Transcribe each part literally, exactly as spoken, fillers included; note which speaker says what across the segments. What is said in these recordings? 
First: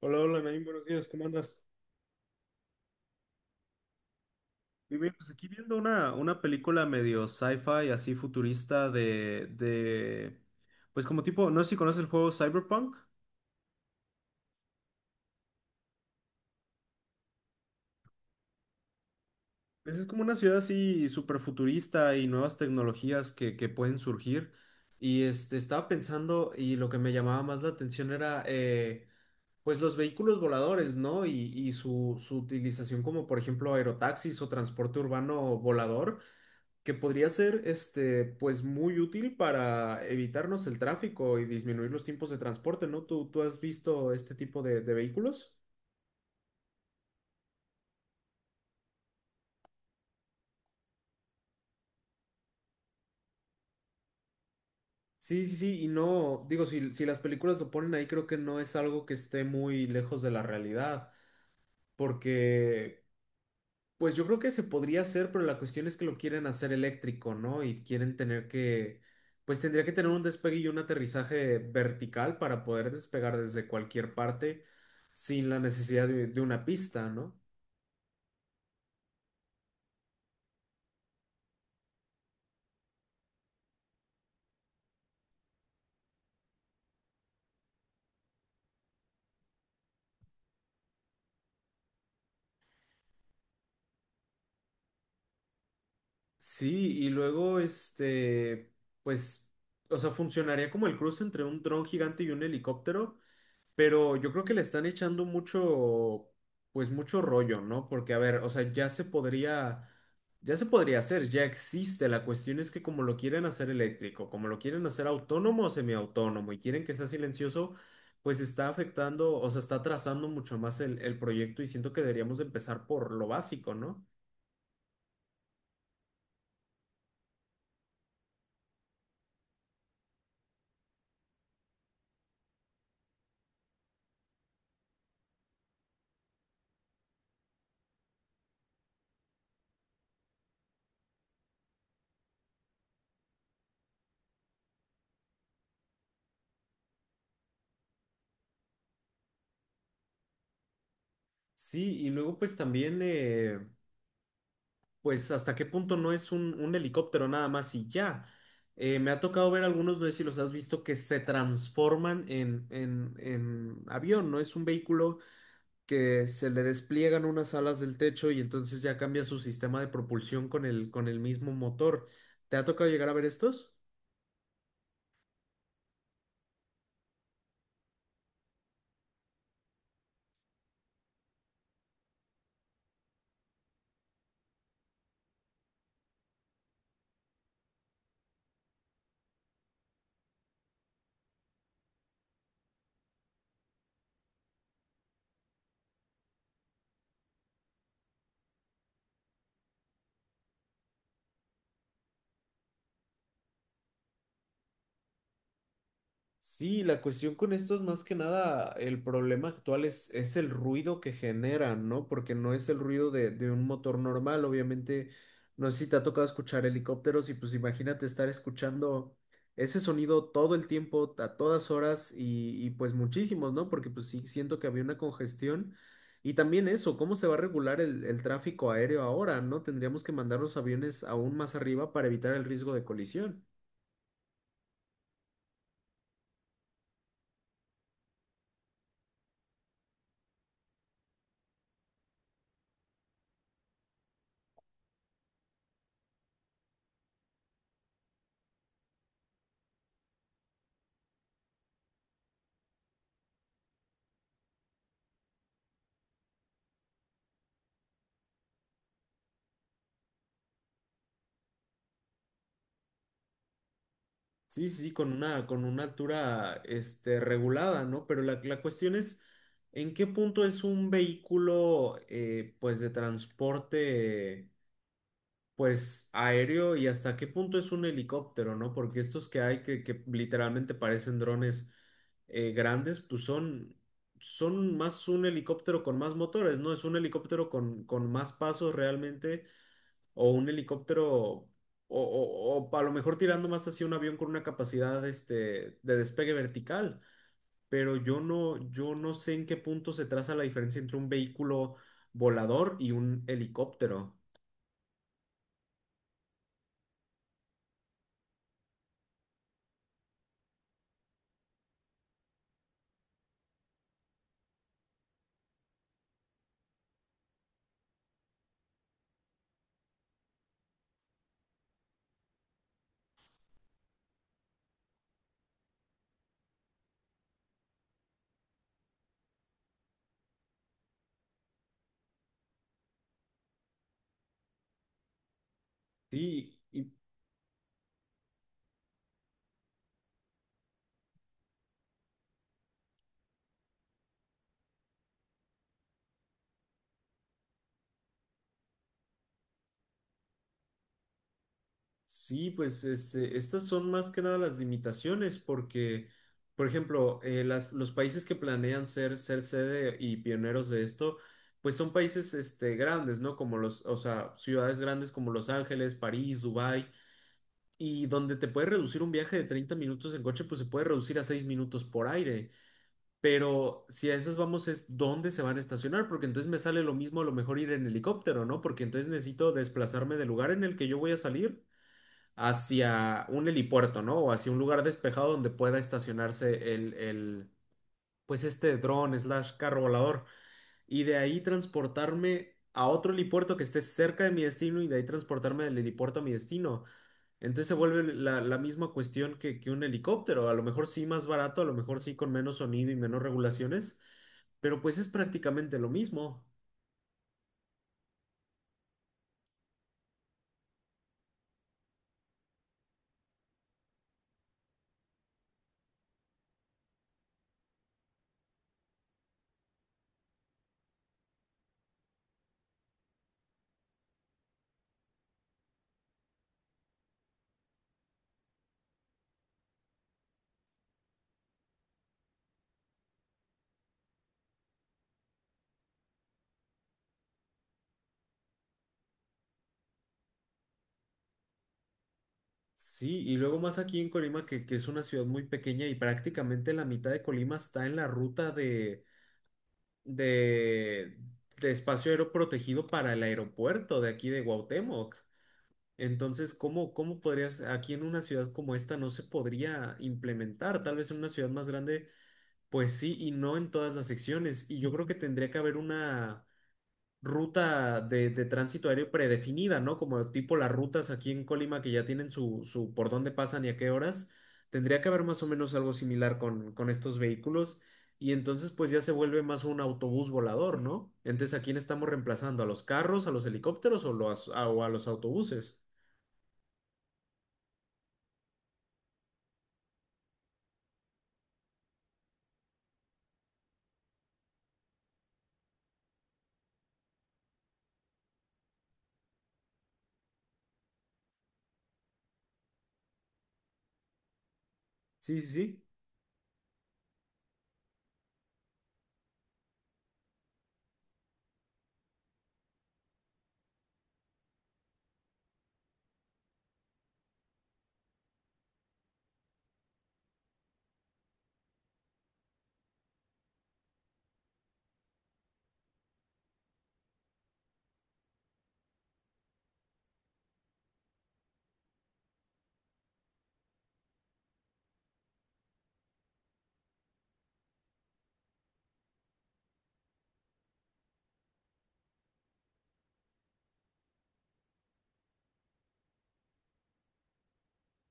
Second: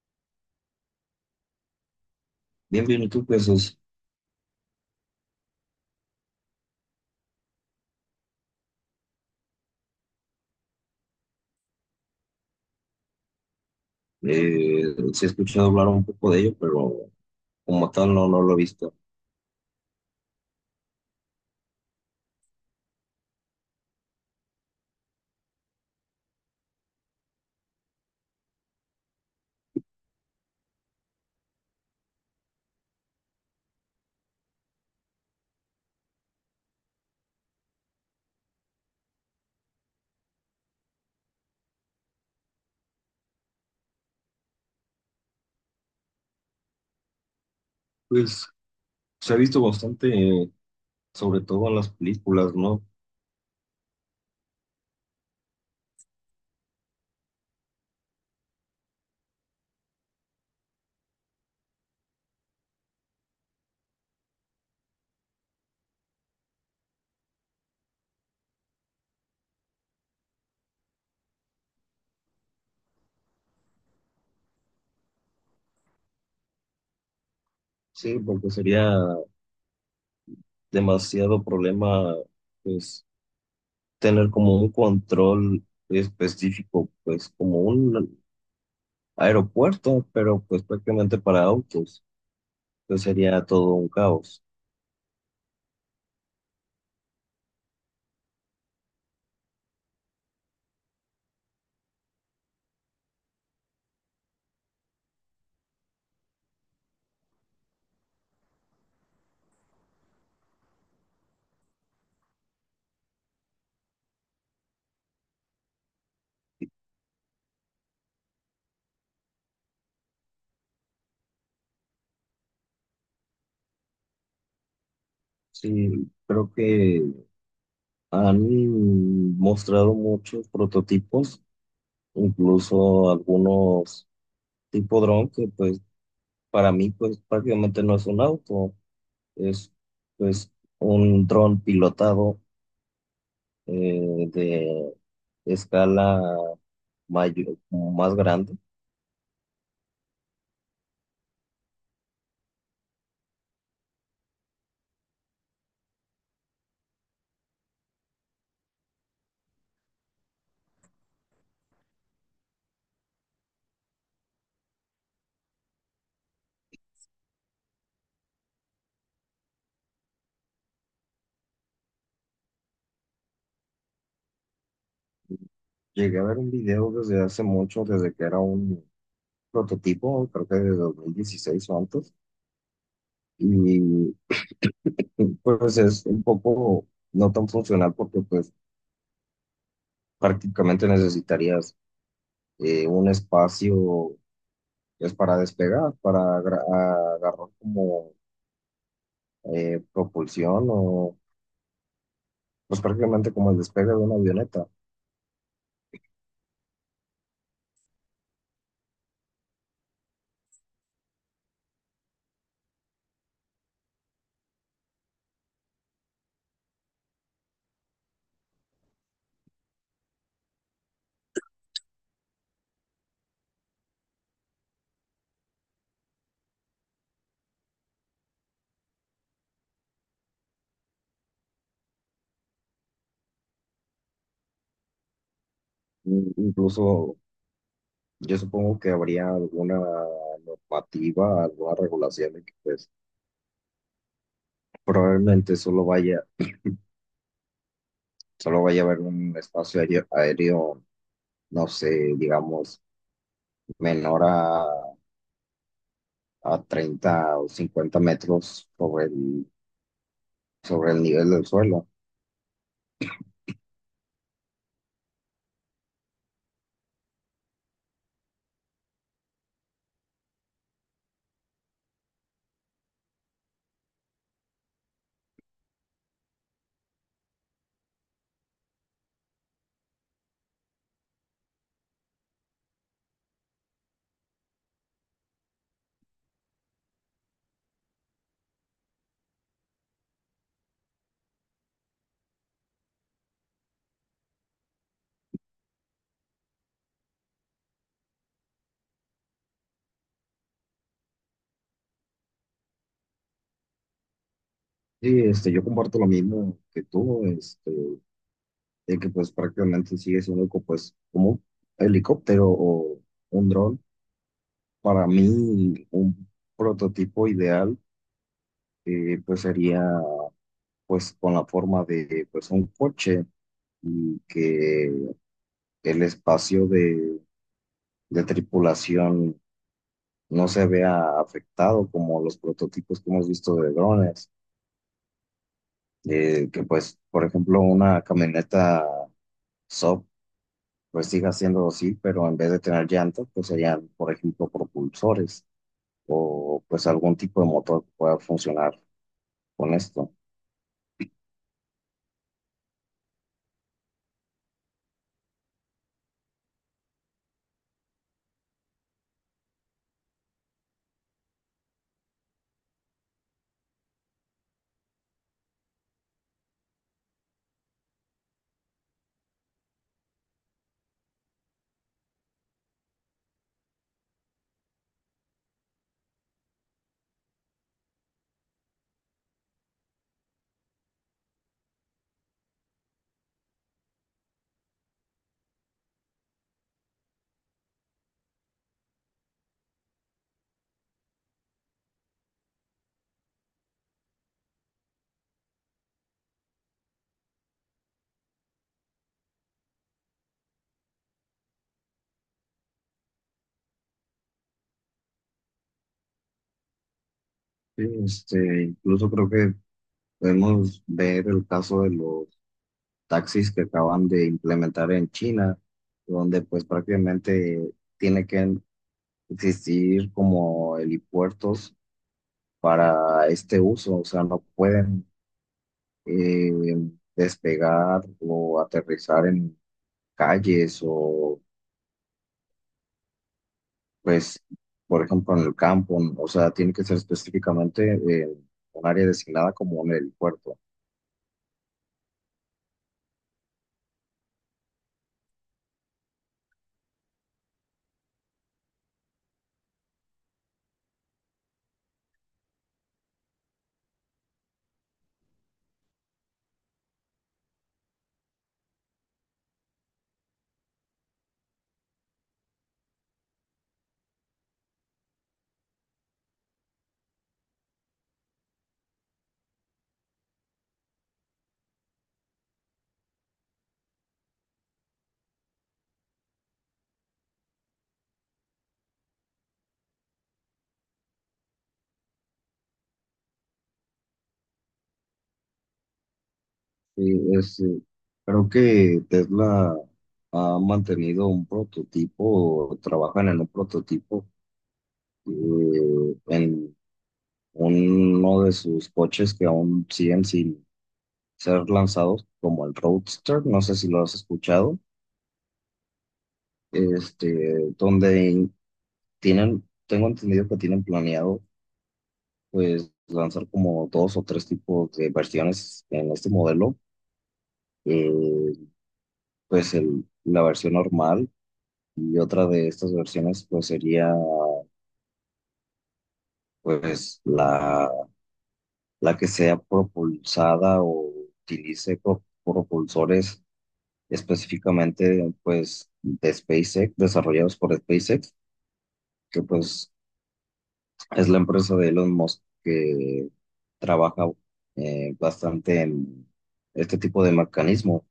Speaker 1: Hola, hola, Naim, buenos días, ¿cómo andas?
Speaker 2: Bien, bien, y tú pues es,
Speaker 1: Muy bien, pues aquí viendo una, una película medio sci-fi, así futurista de, de, pues como tipo, no sé si conoces el juego Cyberpunk.
Speaker 2: eh, sí, he escuchado hablar un poco de ello, pero como tal no, no lo he visto.
Speaker 1: Pues es como una ciudad así súper futurista y nuevas tecnologías que, que pueden surgir. Y este, estaba pensando, y lo que me llamaba más la atención era eh, pues los vehículos voladores, ¿no? Y, y su, su utilización como por ejemplo aerotaxis o transporte urbano volador, que podría ser este, pues muy útil para evitarnos el tráfico y disminuir los tiempos de transporte, ¿no? ¿Tú, tú has visto este tipo de, de vehículos?
Speaker 2: Pues se ha visto bastante, eh, sobre todo en las películas, ¿no?
Speaker 1: Sí, sí, sí, y no, digo, si, si las películas lo ponen ahí, creo que no es algo que esté muy lejos de la realidad, porque, pues yo creo que se podría hacer, pero la cuestión es que lo quieren hacer eléctrico, ¿no? Y quieren tener que, pues tendría que tener un despegue y un aterrizaje vertical para poder despegar desde cualquier parte sin la necesidad de, de una pista, ¿no?
Speaker 2: Sí, porque sería demasiado problema, pues, tener como un control específico, pues, como un aeropuerto, pero pues prácticamente para autos, pues sería todo un caos.
Speaker 1: Sí, y luego, este, pues, o sea, funcionaría como el cruce entre un dron gigante y un helicóptero. Pero yo creo que le están echando mucho, pues mucho rollo, ¿no? Porque, a ver, o sea, ya se podría, ya se podría hacer, ya existe. La cuestión es que como lo quieren hacer eléctrico, como lo quieren hacer autónomo o semiautónomo y quieren que sea silencioso, pues está afectando, o sea, está atrasando mucho más el, el proyecto y siento que deberíamos de empezar por lo básico, ¿no?
Speaker 2: Sí, creo que han mostrado muchos prototipos, incluso algunos tipo dron, que pues para mí pues prácticamente no es un auto, es pues un dron pilotado, eh, de escala mayor, más grande.
Speaker 1: Sí, y luego pues también, eh, pues hasta qué punto no es un, un helicóptero nada más y ya. Eh, me ha tocado ver algunos, no sé si los has visto, que se transforman en, en, en avión, ¿no? Es un vehículo que se le despliegan unas alas del techo y entonces ya cambia su sistema de propulsión con el, con el mismo motor. ¿Te ha tocado llegar a ver estos?
Speaker 2: Llegué a ver un video desde hace mucho, desde que era un prototipo, creo que de dos mil dieciséis o antes, y pues es un poco no tan funcional, porque pues prácticamente necesitarías eh, un espacio pues para despegar, para agra- agarrar como eh, propulsión, o pues prácticamente como el despegue de una avioneta.
Speaker 1: Sí, la cuestión con esto es más que nada, el problema actual es, es el ruido que generan, ¿no? Porque no es el ruido de, de un motor normal, obviamente, no sé si te ha tocado escuchar helicópteros y pues imagínate estar escuchando ese sonido todo el tiempo, a todas horas y, y pues muchísimos, ¿no? Porque pues sí, siento que había una congestión. Y también eso, ¿cómo se va a regular el, el tráfico aéreo ahora, ¿no? Tendríamos que mandar los aviones aún más arriba para evitar el riesgo de colisión.
Speaker 2: In- Incluso yo supongo que habría alguna normativa, alguna regulación de que pues probablemente solo vaya, solo vaya a haber un espacio aéreo, aéreo, no sé, digamos, menor a, a treinta o cincuenta metros sobre el, sobre el nivel del suelo.
Speaker 1: Sí, sí, sí, con una, con una altura, este, regulada, ¿no? Pero la, la cuestión es, ¿en qué punto es un vehículo, eh, pues, de transporte, pues, aéreo y hasta qué punto es un helicóptero, ¿no? Porque estos que hay que, que literalmente parecen drones, eh, grandes, pues son, son más un helicóptero con más motores, ¿no? Es un helicóptero con, con más pasos realmente o un helicóptero, o, o- o a lo mejor tirando más hacia un avión con una capacidad este, de despegue vertical. Pero yo no, yo no sé en qué punto se traza la diferencia entre un vehículo volador y un helicóptero.
Speaker 2: Sí, este, yo comparto lo mismo que tú, este, de que pues prácticamente sigue siendo co- pues como un helicóptero o un dron. Para mí un prototipo ideal, eh, pues sería pues con la forma de pues un coche, y que el espacio de, de tripulación no se vea afectado como los prototipos que hemos visto de drones. eh,
Speaker 1: Sí,
Speaker 2: que
Speaker 1: y,
Speaker 2: pues por ejemplo una camioneta S O P pues siga siendo así, pero en vez de tener llantas pues serían por ejemplo propulsores. Pues algún tipo de motor que pueda funcionar con esto.
Speaker 1: sí, pues este, estas son más que nada las limitaciones, porque, por ejemplo, eh, las- los países que planean ser, ser sede y pioneros de esto, pues son países este, grandes, ¿no? Como los, o sea, ciudades grandes como Los Ángeles, París, Dubái. Y donde te puede reducir un viaje de treinta minutos en coche, pues se puede reducir a seis minutos por aire. Pero si a esas vamos es dónde se van a estacionar, porque entonces me sale lo mismo a lo mejor ir en helicóptero, ¿no? Porque entonces necesito desplazarme del lugar en el que yo voy a salir hacia un helipuerto, ¿no? O hacia un lugar despejado donde pueda estacionarse el, el, pues este dron slash carro volador y de ahí transportarme a otro helipuerto que esté cerca de mi destino y de ahí transportarme del helipuerto a mi destino. Entonces se vuelve la, la misma cuestión que, que un helicóptero, a lo mejor sí más barato, a lo mejor sí con menos sonido y menos regulaciones, pero pues es prácticamente lo mismo.
Speaker 2: Sí, este, incluso creo que podemos ver el caso de los taxis que acaban de implementar en China, donde pues prácticamente tiene que existir como helipuertos para este uso, o sea, no pueden eh, despegar o aterrizar en calles, o Pues, por ejemplo, en el campo, ¿no? O sea, tiene que ser específicamente eh, un área designada como en el puerto.
Speaker 1: Sí, y luego más aquí en Colima, que, que es una ciudad muy pequeña y prácticamente la mitad de Colima está en la ruta de, de, de espacio aéreo protegido para el aeropuerto de aquí de Cuauhtémoc. Entonces, ¿cómo, cómo podrías, aquí en una ciudad como esta no se podría implementar? Tal vez en una ciudad más grande. Pues sí, y no en todas las secciones. Y yo creo que tendría que haber una ruta de, de tránsito aéreo predefinida, ¿no? Como tipo las rutas aquí en Colima que ya tienen su, su por dónde pasan y a qué horas. Tendría que haber más o menos algo similar con, con estos vehículos. Y entonces pues ya se vuelve más un autobús volador, ¿no? Entonces, ¿a quién estamos reemplazando? ¿A los carros, a los helicópteros o, los, a- o a los autobuses?
Speaker 2: Y es, eh, creo que Tesla ha mantenido un prototipo, o trabajan en un prototipo eh, en uno de sus coches que aún siguen sin ser lanzados, como el Roadster, no sé si lo has escuchado.
Speaker 1: Sí, sí, sí.
Speaker 2: Este, donde tienen, tengo entendido que tienen planeado pues lanzar como dos o tres tipos de versiones en este modelo, eh, pues el, la versión normal, y otra de estas versiones pues sería pues la, la que sea propulsada o utilice pro- propulsores, específicamente pues de SpaceX, desarrollados por SpaceX, que pues es la empresa de Elon Musk, que trabaja eh, bastante en este tipo de mecanismo.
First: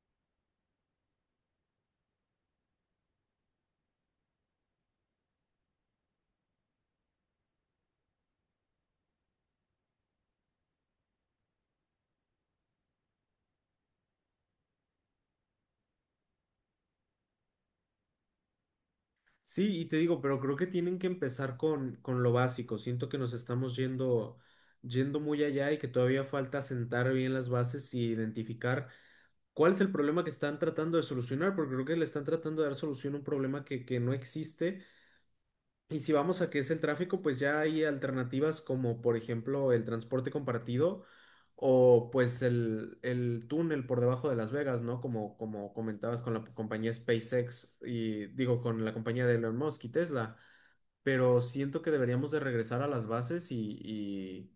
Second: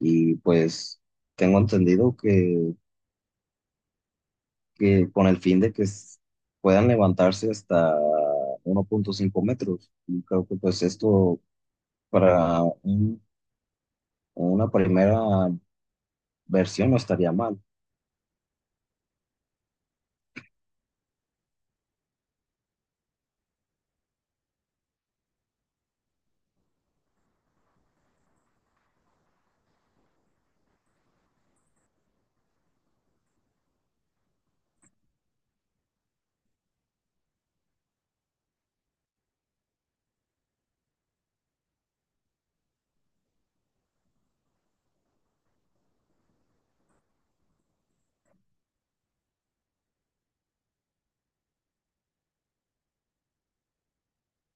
Speaker 2: Y pues tengo entendido que, que con el fin de que s- puedan levantarse hasta uno punto cinco metros. Y creo que pues esto para un- una primera versión no estaría mal.
Speaker 1: Sí, y te digo, pero creo que tienen que empezar con, con lo básico. Siento que nos estamos yendo, yendo muy allá y que todavía falta sentar bien las bases y identificar cuál es el problema que están tratando de solucionar, porque creo que le están tratando de dar solución a un problema que, que no existe. Y si vamos a que es el tráfico, pues ya hay alternativas como, por ejemplo, el transporte compartido o pues el, el túnel por debajo de Las Vegas, ¿no? Como, como comentabas con la compañía SpaceX y digo, con la compañía de Elon Musk y Tesla, pero siento que deberíamos de regresar a las bases y, y,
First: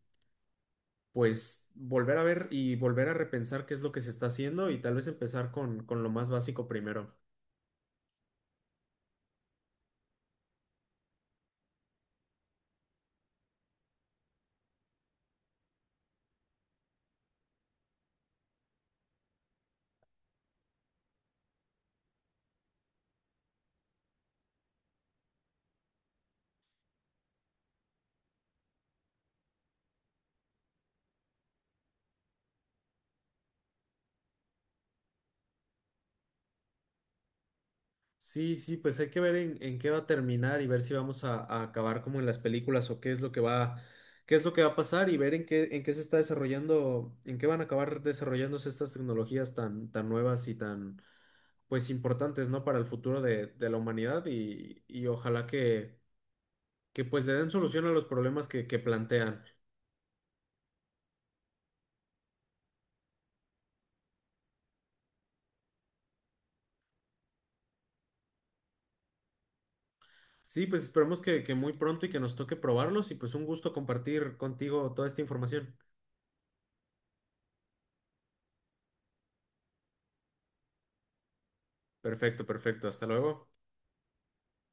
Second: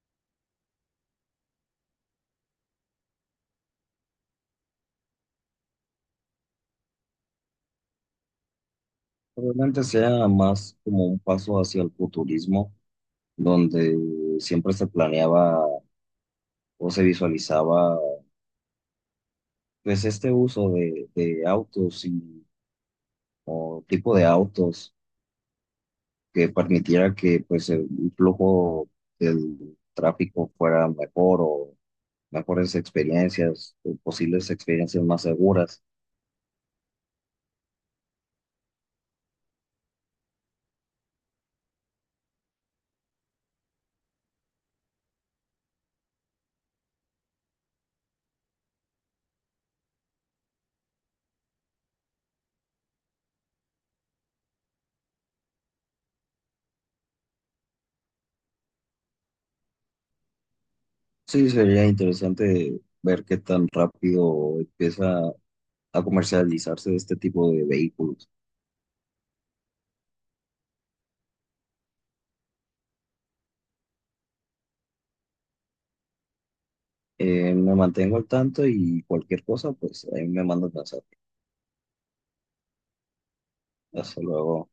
Speaker 1: pues volver a ver y volver a repensar qué es lo que se está haciendo y tal vez empezar con, con lo más básico primero.
Speaker 2: Probablemente sea más como un paso hacia el futurismo, donde siempre se planeaba o se visualizaba pues este uso de, de autos, y o tipo de autos que permitiera que pues el flujo del tráfico fuera mejor, o mejores experiencias, o posibles experiencias más seguras.
Speaker 1: Sí, sí, pues hay que ver en, en qué va a terminar y ver si vamos a, a acabar como en las películas o qué es lo que va, qué es lo que va a pasar y ver en qué, en qué se está desarrollando, en qué van a acabar desarrollándose estas tecnologías tan, tan nuevas y tan, pues importantes, ¿no? Para el futuro de, de la humanidad y, y ojalá que que pues le den solución a los problemas que, que plantean.
Speaker 2: Sí, sería interesante ver qué tan rápido empieza a comercializarse este tipo de vehículos.
Speaker 1: Sí, pues esperemos que, que muy pronto y que nos toque probarlos y pues un gusto compartir contigo toda esta información.
Speaker 2: Eh, me mantengo al tanto y cualquier cosa, pues ahí me mandas mensaje.
Speaker 1: Perfecto, perfecto. Hasta luego.
Speaker 2: Hasta luego.